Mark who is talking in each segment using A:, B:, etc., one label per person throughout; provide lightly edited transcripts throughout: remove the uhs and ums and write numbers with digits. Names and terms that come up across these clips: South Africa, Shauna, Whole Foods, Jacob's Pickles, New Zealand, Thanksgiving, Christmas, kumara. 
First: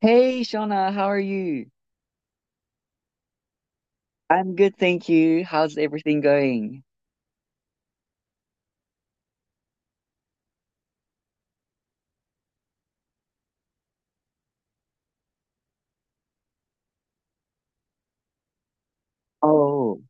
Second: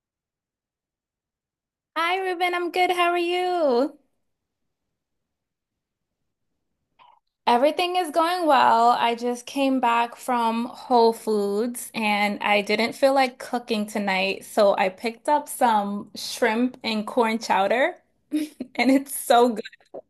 A: Hey, Shauna, how are you?
B: Hi, Ruben. I'm good. How are you?
A: I'm good, thank you. How's everything going?
B: Everything is going well. I just came back from Whole Foods and I didn't feel like cooking tonight, so I picked up some shrimp and corn chowder, and it's so good.
A: Oh,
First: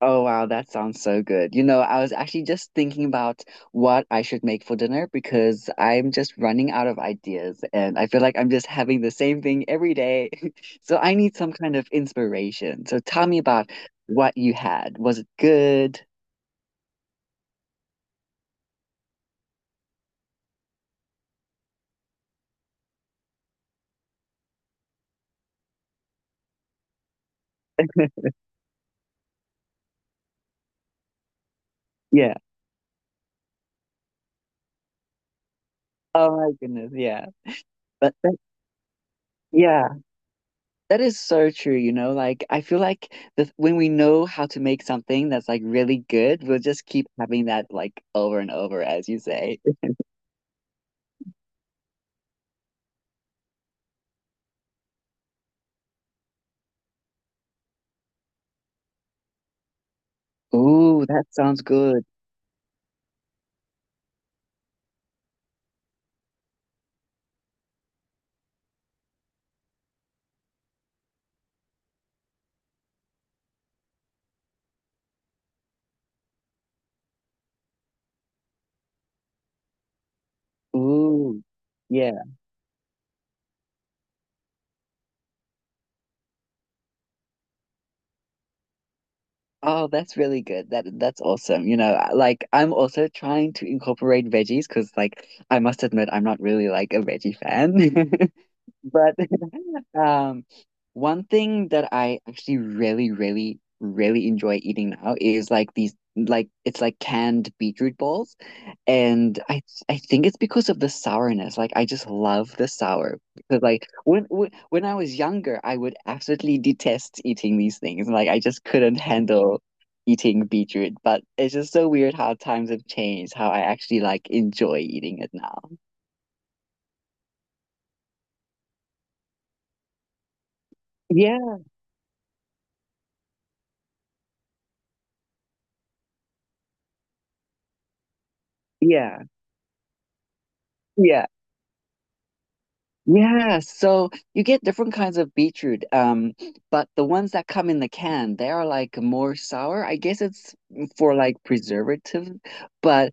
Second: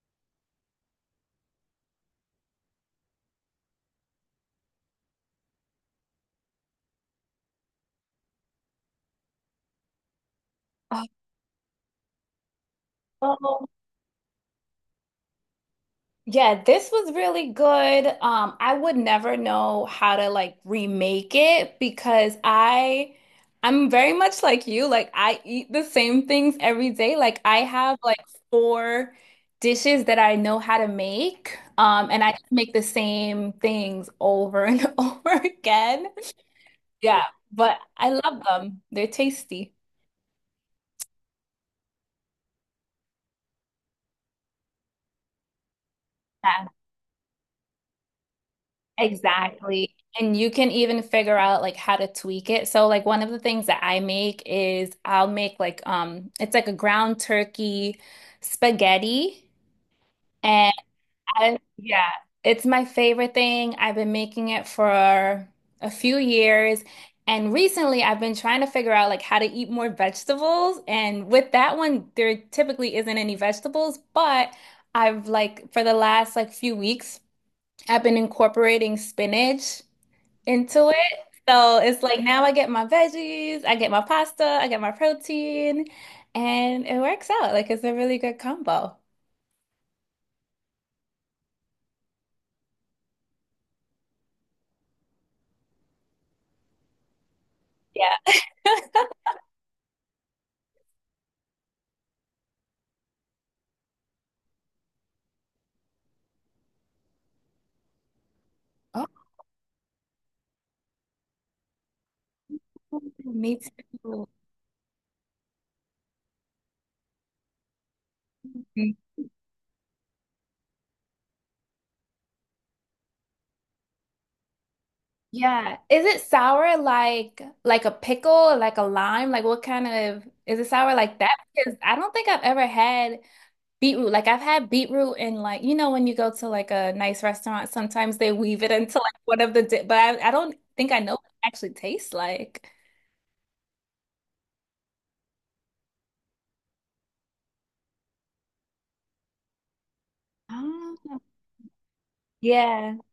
A: oh wow, that sounds so good. You know, I was actually just thinking about what I should make for dinner because I'm just running out of ideas and I feel like I'm just having the same thing every day. So I need some kind of inspiration. So tell me
B: Oh.
A: about what you had. Was it good?
B: Yeah, this was really good. I would never know how to like remake it because I'm very much like you. Like I eat the same things every day. Like I have like four dishes that I know how to make. And I
A: Yeah.
B: just make the same things over and over again.
A: Oh my goodness,
B: Yeah,
A: yeah.
B: but I
A: But that,
B: love them. They're tasty.
A: yeah. That is so true, you know, like I feel like the when we know how to make something that's like really good, we'll
B: Yeah.
A: just keep having that like over and over, as you say.
B: Exactly. And you can even figure out like how to tweak it. So like one of the things that I make is I'll make like it's like a ground turkey spaghetti and
A: Ooh, that
B: I
A: sounds good.
B: yeah, it's my favorite thing. I've been making it for a few years and recently I've been trying to figure out like how to eat more vegetables and with that one there typically isn't any vegetables, but I've like for the last like few weeks I've been incorporating spinach into it.
A: Ooh,
B: So it's like
A: yeah.
B: now I get my veggies, I get my pasta, I get my protein, and it works out. Like it's a really good combo.
A: Oh, that's really good. That's awesome. You know, like I'm also trying to incorporate veggies because like I must admit I'm not really like a veggie fan.
B: Yeah.
A: But Um, one thing that I actually really, really, really enjoy eating now is like these like it's like canned beetroot balls. And I think it's because of the sourness. Like I just love the sour.
B: Me
A: Because like when
B: too.
A: when when I was younger, I would absolutely detest eating these things. Like I just couldn't handle eating beetroot. But it's just so weird how times have changed, how I actually like enjoy eating it now.
B: Yeah. Is it sour like a pickle or like a lime? Like what kind of is it sour like that?
A: Yeah,
B: Because I don't think I've ever had beetroot. Like I've had beetroot in like you know when you go to like a nice restaurant, sometimes they weave it into like
A: yeah,
B: one of the di but I don't think I know what
A: yeah.
B: it actually tastes like.
A: Yeah, so you get different kinds of beetroot, but the ones that come in the can, they are like more sour. I guess it's for
B: Oh.
A: like preservative,
B: Yeah,
A: but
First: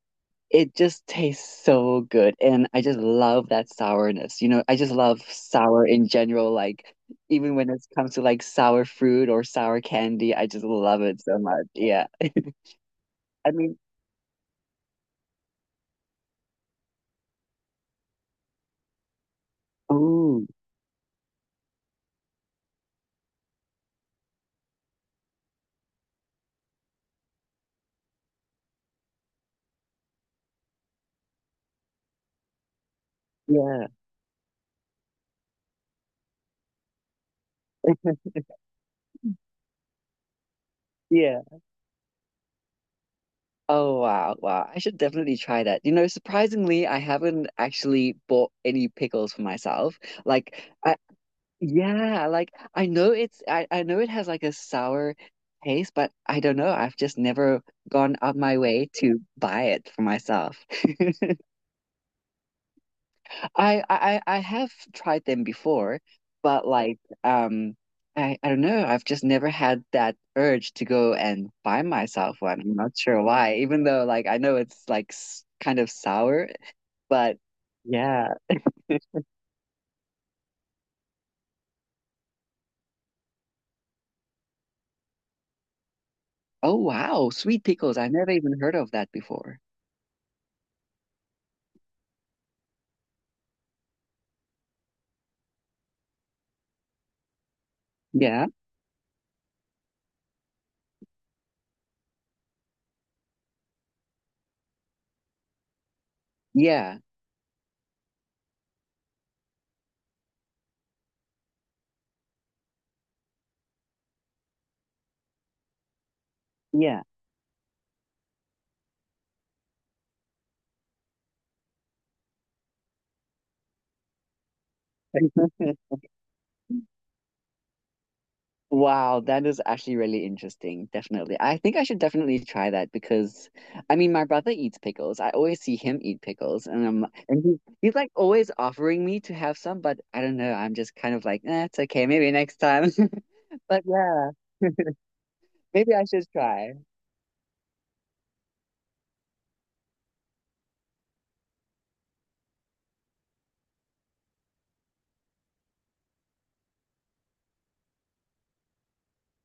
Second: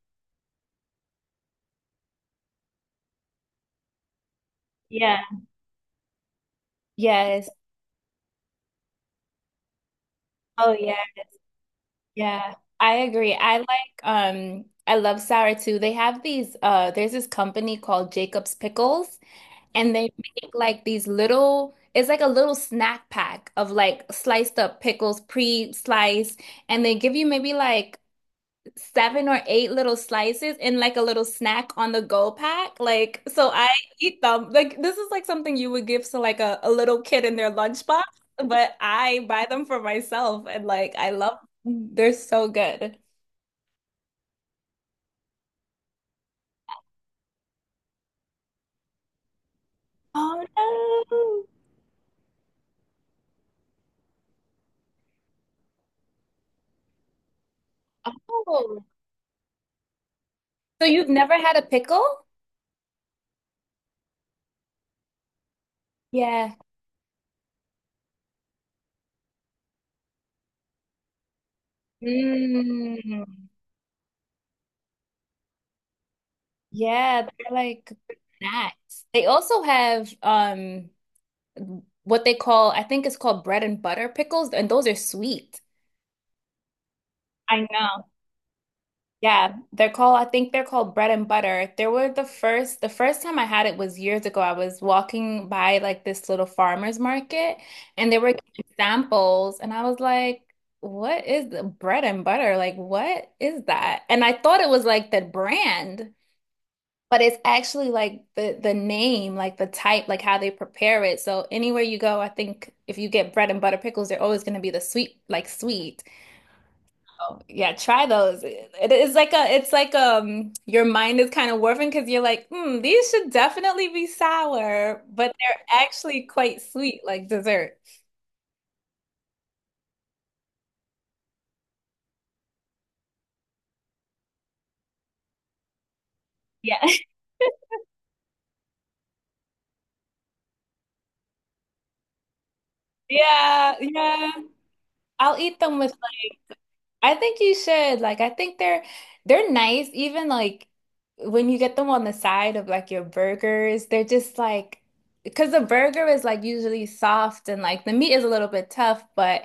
A: it just tastes so good. And I just love that sourness. You know, I just
B: yeah,
A: love sour in general, like
B: yes.
A: even when it comes to like sour fruit or sour candy, I just
B: Oh yeah,
A: love it so much. Yeah.
B: yeah. I agree.
A: I
B: I like
A: mean,
B: I love sour too. They have these there's this company called Jacob's Pickles and they
A: oh,
B: make like these little it's like a little snack pack of like sliced up pickles pre-sliced and they give you maybe like seven or eight little slices in like a little snack on the go pack. Like, so I
A: yeah,
B: eat them. Like, this is like something you would give to like a little kid in their lunchbox, but I buy them for myself and like I love
A: yeah.
B: them. They're so good.
A: Oh wow, wow. I should definitely try that. You know, surprisingly, I haven't actually bought any pickles for myself.
B: Oh
A: Like I
B: no.
A: yeah, like I know it's I know it has like a sour taste, but I don't know. I've just never gone out my
B: Oh.
A: way to buy it for myself.
B: So you've never had a pickle?
A: I have tried them before,
B: Yeah.
A: but like um I don't know, I've just never had that urge to go and buy myself one. I'm not sure
B: Mm.
A: why, even though like I know it's like s kind of sour,
B: Yeah,
A: but
B: they're like good
A: yeah.
B: snacks. They also have what they call, I think it's called bread and butter pickles, and those are sweet.
A: Oh wow, sweet
B: I
A: pickles.
B: know.
A: I never even heard of that
B: Yeah,
A: before.
B: they're called, I think they're called bread and butter. They were the first time I had it was years ago. I was walking by like this little farmer's market and they were
A: Yeah.
B: giving samples and I was like, what is the bread and butter? Like, what is that? And I thought it was like the brand,
A: Yeah.
B: but it's actually like the name, like the type, like how they prepare it. So anywhere you go, I think if you get bread and butter pickles, they're always going to be the sweet, like sweet.
A: Yeah.
B: Yeah, try those. It's like it's like your mind is kind of warping because you're like, hmm, these should definitely be sour, but they're actually quite sweet, like dessert.
A: Wow, that is actually really interesting. Definitely. I think I should definitely try that because I mean my brother eats pickles. I always see him eat pickles
B: Yeah,
A: and I'm and he's like always offering me to have some, but I don't know. I'm just kind of like, eh, it's okay, maybe next time.
B: yeah,
A: But
B: yeah.
A: yeah,
B: I'll eat them with
A: maybe I should try.
B: I think you should. Like, I think they're nice, even like when you get them on the side of like your burgers, they're just like because the burger is like usually soft and like the meat is a little bit tough, but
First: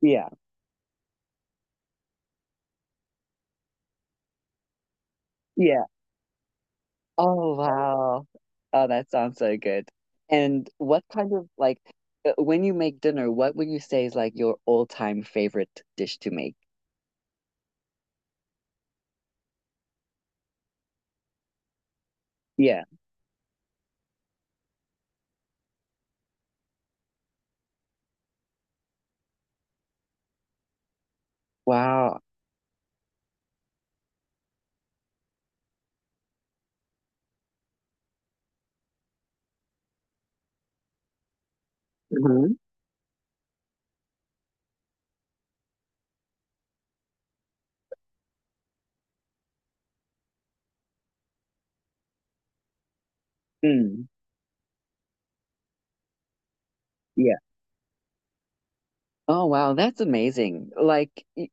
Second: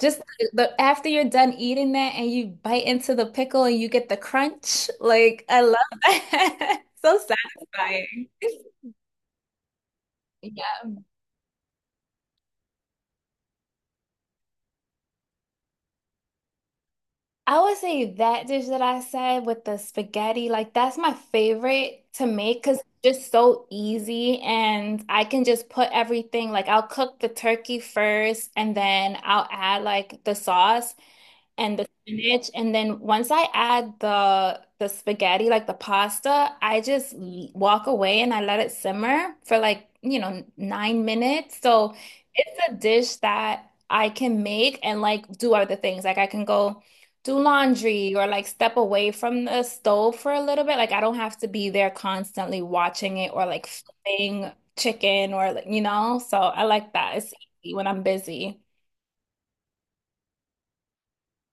B: just
A: Yeah.
B: after you're done eating that and you bite into the pickle and you get the crunch, like I love
A: Yeah.
B: that. So
A: Oh wow.
B: satisfying.
A: Oh, that sounds so good. And
B: Yeah.
A: what kind of like when you make dinner, what would you say is like your all-time favorite dish to make?
B: I would say that dish that I said with the spaghetti, like that's my favorite to make because
A: Yeah.
B: it's just so easy and I can just put everything, like I'll cook the turkey first and then I'll add like the sauce and the
A: Wow.
B: spinach. And then once I add the spaghetti, like the pasta, I just walk away and I let it simmer for like, you know, 9 minutes. So it's a dish that I can make and like do other things. Like I can go do laundry or like step away from the stove for a little bit. Like I don't have to be there constantly watching it or like
A: Mm,
B: flipping chicken or like, you know. So I like that. It's
A: yeah.
B: easy when I'm busy.
A: Oh wow, that's amazing.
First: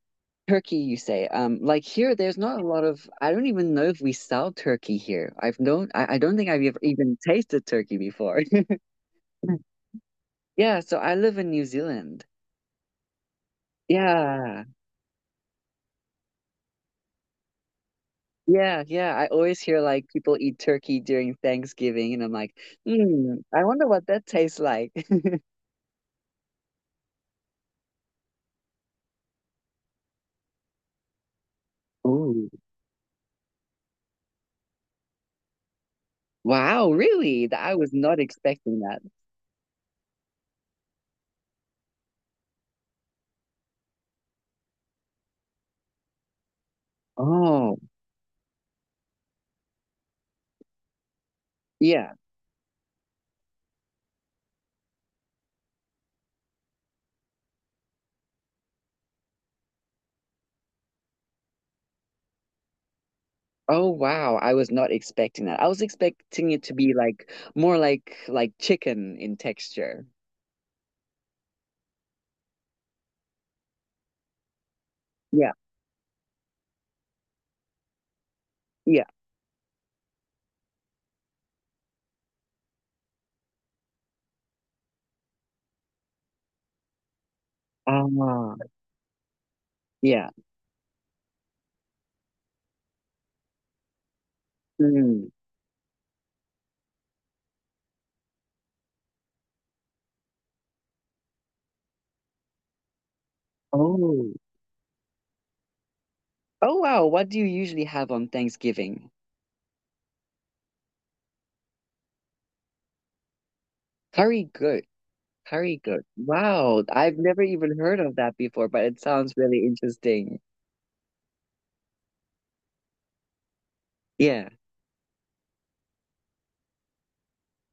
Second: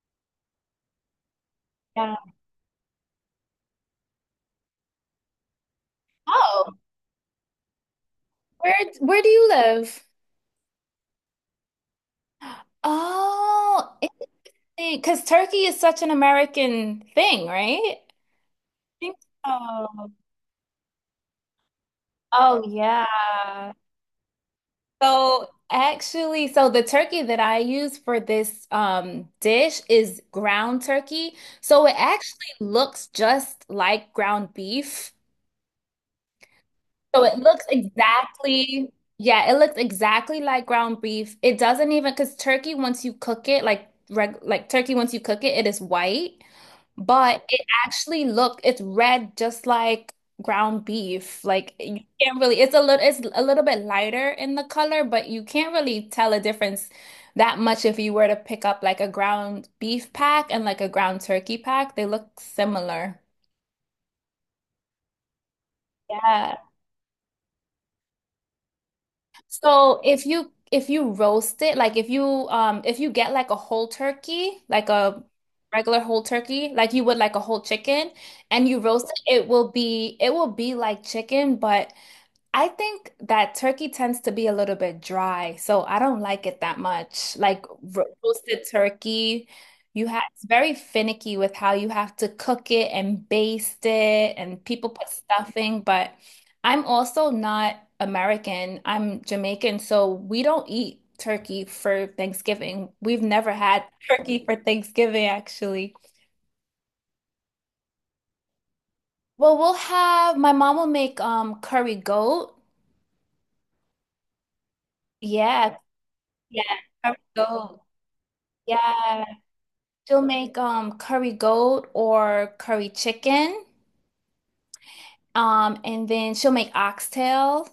A: Turkey, you say. Like here,
B: Yeah.
A: there's not a lot of. I don't even know if we sell turkey here. I've known. I don't think I've
B: Oh,
A: ever even tasted turkey before.
B: where where do you live?
A: Yeah, so I live in New Zealand.
B: Oh,
A: Yeah,
B: interesting. Because turkey is such an American thing, right? I
A: yeah, yeah.
B: think
A: I always hear like
B: so.
A: people eat turkey during Thanksgiving, and I'm like,
B: Oh,
A: hmm, I
B: yeah.
A: wonder what that tastes like.
B: So actually, so the turkey that I use for this dish is ground turkey. So it
A: Oh,
B: actually looks just like ground beef.
A: wow,
B: So it
A: really?
B: looks
A: I was not expecting
B: exactly,
A: that.
B: yeah, it looks exactly like ground beef. It doesn't even because turkey once you cook it, like turkey once you cook it, it is white. But it
A: Oh,
B: actually looked, it's red just like ground beef. Like you
A: yeah.
B: can't really, it's a little bit lighter in the color, but you can't really tell a difference that much if you were to pick up like a ground beef pack and like a ground turkey pack. They look similar.
A: Oh wow, I was not expecting that. I was expecting
B: Yeah.
A: it to be like more like chicken in
B: So
A: texture.
B: if you roast it, like if you get like a whole turkey, like a
A: Yeah,
B: regular whole turkey, like you would like a whole chicken, and you
A: yeah.
B: roast it, it will be like chicken, but I think that turkey tends to be a little bit dry, so I don't like it that much. Like ro
A: Ah,
B: roasted turkey, you have
A: yeah.
B: it's very finicky with how you have to cook it and baste it, and people put
A: Mm.
B: stuffing. But I'm also not American. I'm Jamaican, so we don't eat turkey for Thanksgiving. We've never had
A: Oh.
B: turkey for Thanksgiving, actually.
A: Oh wow, what do you usually have on Thanksgiving?
B: Well, we'll have my mom will make curry goat.
A: Curry goat.
B: Yeah,
A: Curry goat.
B: yeah,
A: Wow,
B: curry
A: I've never even
B: goat.
A: heard of that before, but it
B: Yeah,
A: sounds really
B: she'll
A: interesting.
B: make curry goat or curry chicken.
A: Yeah.
B: And then she'll make oxtail.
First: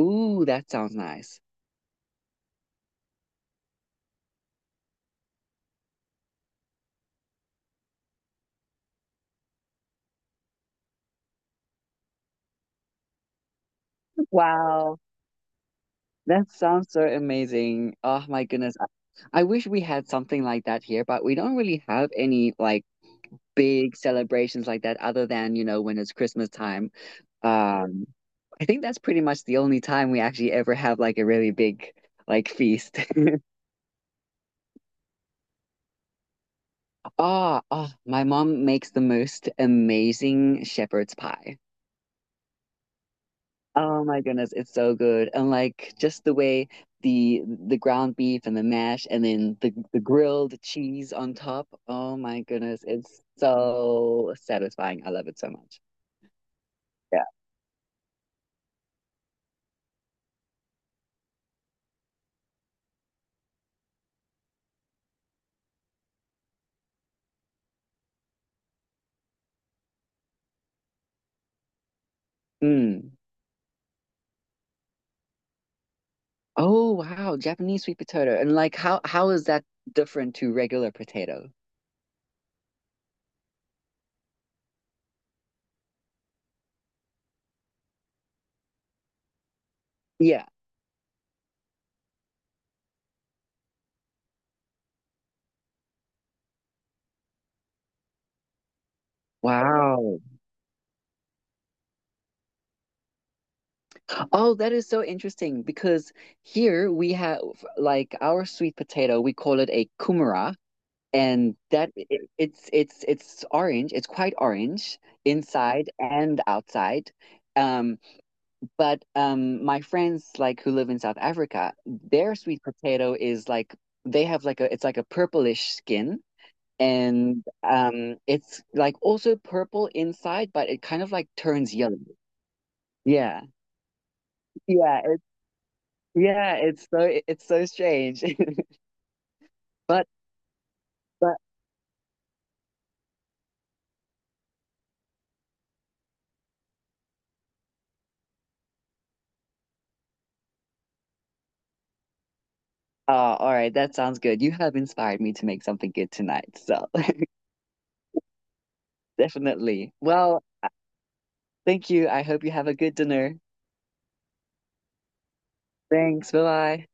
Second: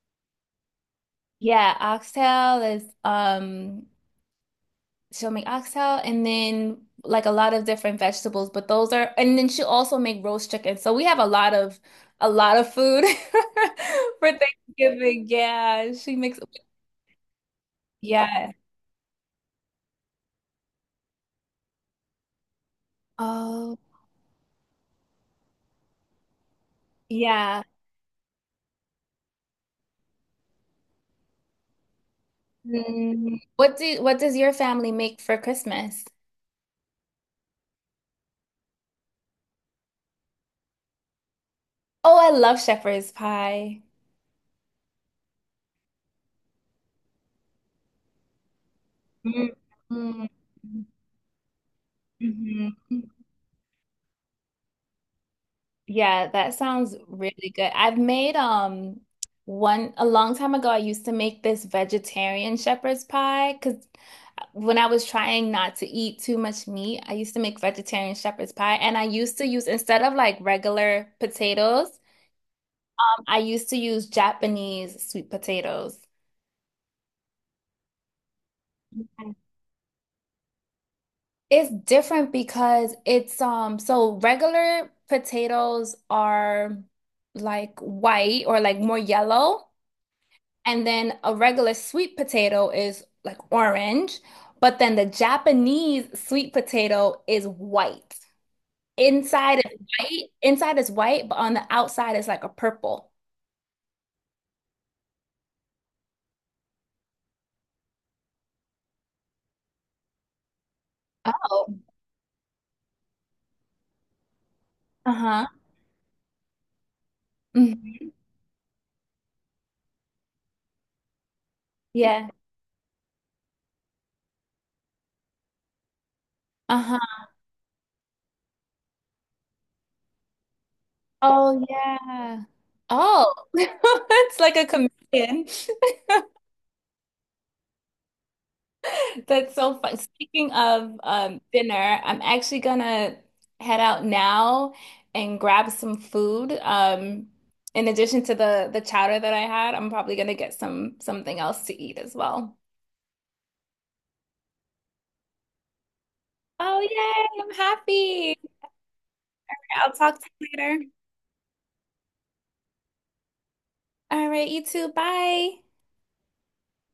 A: Ooh, that sounds nice.
B: Yeah, oxtail is she'll make oxtail and then like a lot of different vegetables, but those are and then she'll also make roast chicken. So we have a lot of food for
A: Wow,
B: Thanksgiving. Yeah, she makes
A: that sounds so amazing. Oh my
B: yeah.
A: goodness. I wish we had something like that here, but we don't really have any like
B: Oh,
A: big celebrations like that other than, you know, when it's Christmas time.
B: yeah.
A: Um, I think that's pretty much the only time we actually ever have like a really big like feast.
B: Mm, What does your family make for Christmas?
A: Ah, oh, my mom makes the most amazing shepherd's pie.
B: Oh, I love shepherd's pie.
A: Oh my goodness, it's so good. And like just the way the ground beef and the mash and then the
B: Mhm.
A: grilled cheese on top. Oh my
B: Mhm.
A: goodness, it's so satisfying. I love it so much.
B: Yeah, that sounds
A: Yeah.
B: really good. I've made one a long time ago I used to make this vegetarian shepherd's pie because when I was trying not to eat too much meat, I used to make vegetarian shepherd's pie and I used to use instead of like regular potatoes,
A: Mm.
B: I used to use Japanese sweet potatoes.
A: Oh wow, Japanese sweet potato. And like how is that different to regular potato?
B: It's different because it's so regular potatoes are like white or like more yellow,
A: Yeah.
B: and then a regular sweet potato is like orange, but then the Japanese sweet potato is white.
A: Wow.
B: Inside is white, but on the outside is like a purple.
A: Oh, that is so interesting because here we have like our sweet potato, we call it a kumara, and
B: Oh.
A: that it, it's orange, it's quite orange
B: Uh-huh.
A: inside and outside. Um,
B: Hmm.
A: but my friends like who live in South Africa,
B: Yeah.
A: their sweet potato is like they have like a it's like a purplish skin
B: Uh-huh.
A: and it's like also purple inside but it kind of like
B: Oh
A: turns yellow,
B: yeah. Oh,
A: yeah,
B: it's like a
A: yeah it's
B: chameleon.
A: yeah it's so it's so strange.
B: That's so fun.
A: but
B: Speaking of
A: but
B: dinner, I'm actually gonna head out now and grab some food. In addition to the chowder that I had, I'm probably gonna get some something else to eat as well.
A: uh, all right, that sounds good. You have inspired me to make something good tonight,
B: Oh,
A: so
B: yay! I'm happy. I'll
A: definitely.
B: talk to
A: Well,
B: you later.
A: thank you. I hope you have a good dinner.
B: All right, you too. Bye.
A: Thanks. Bye bye.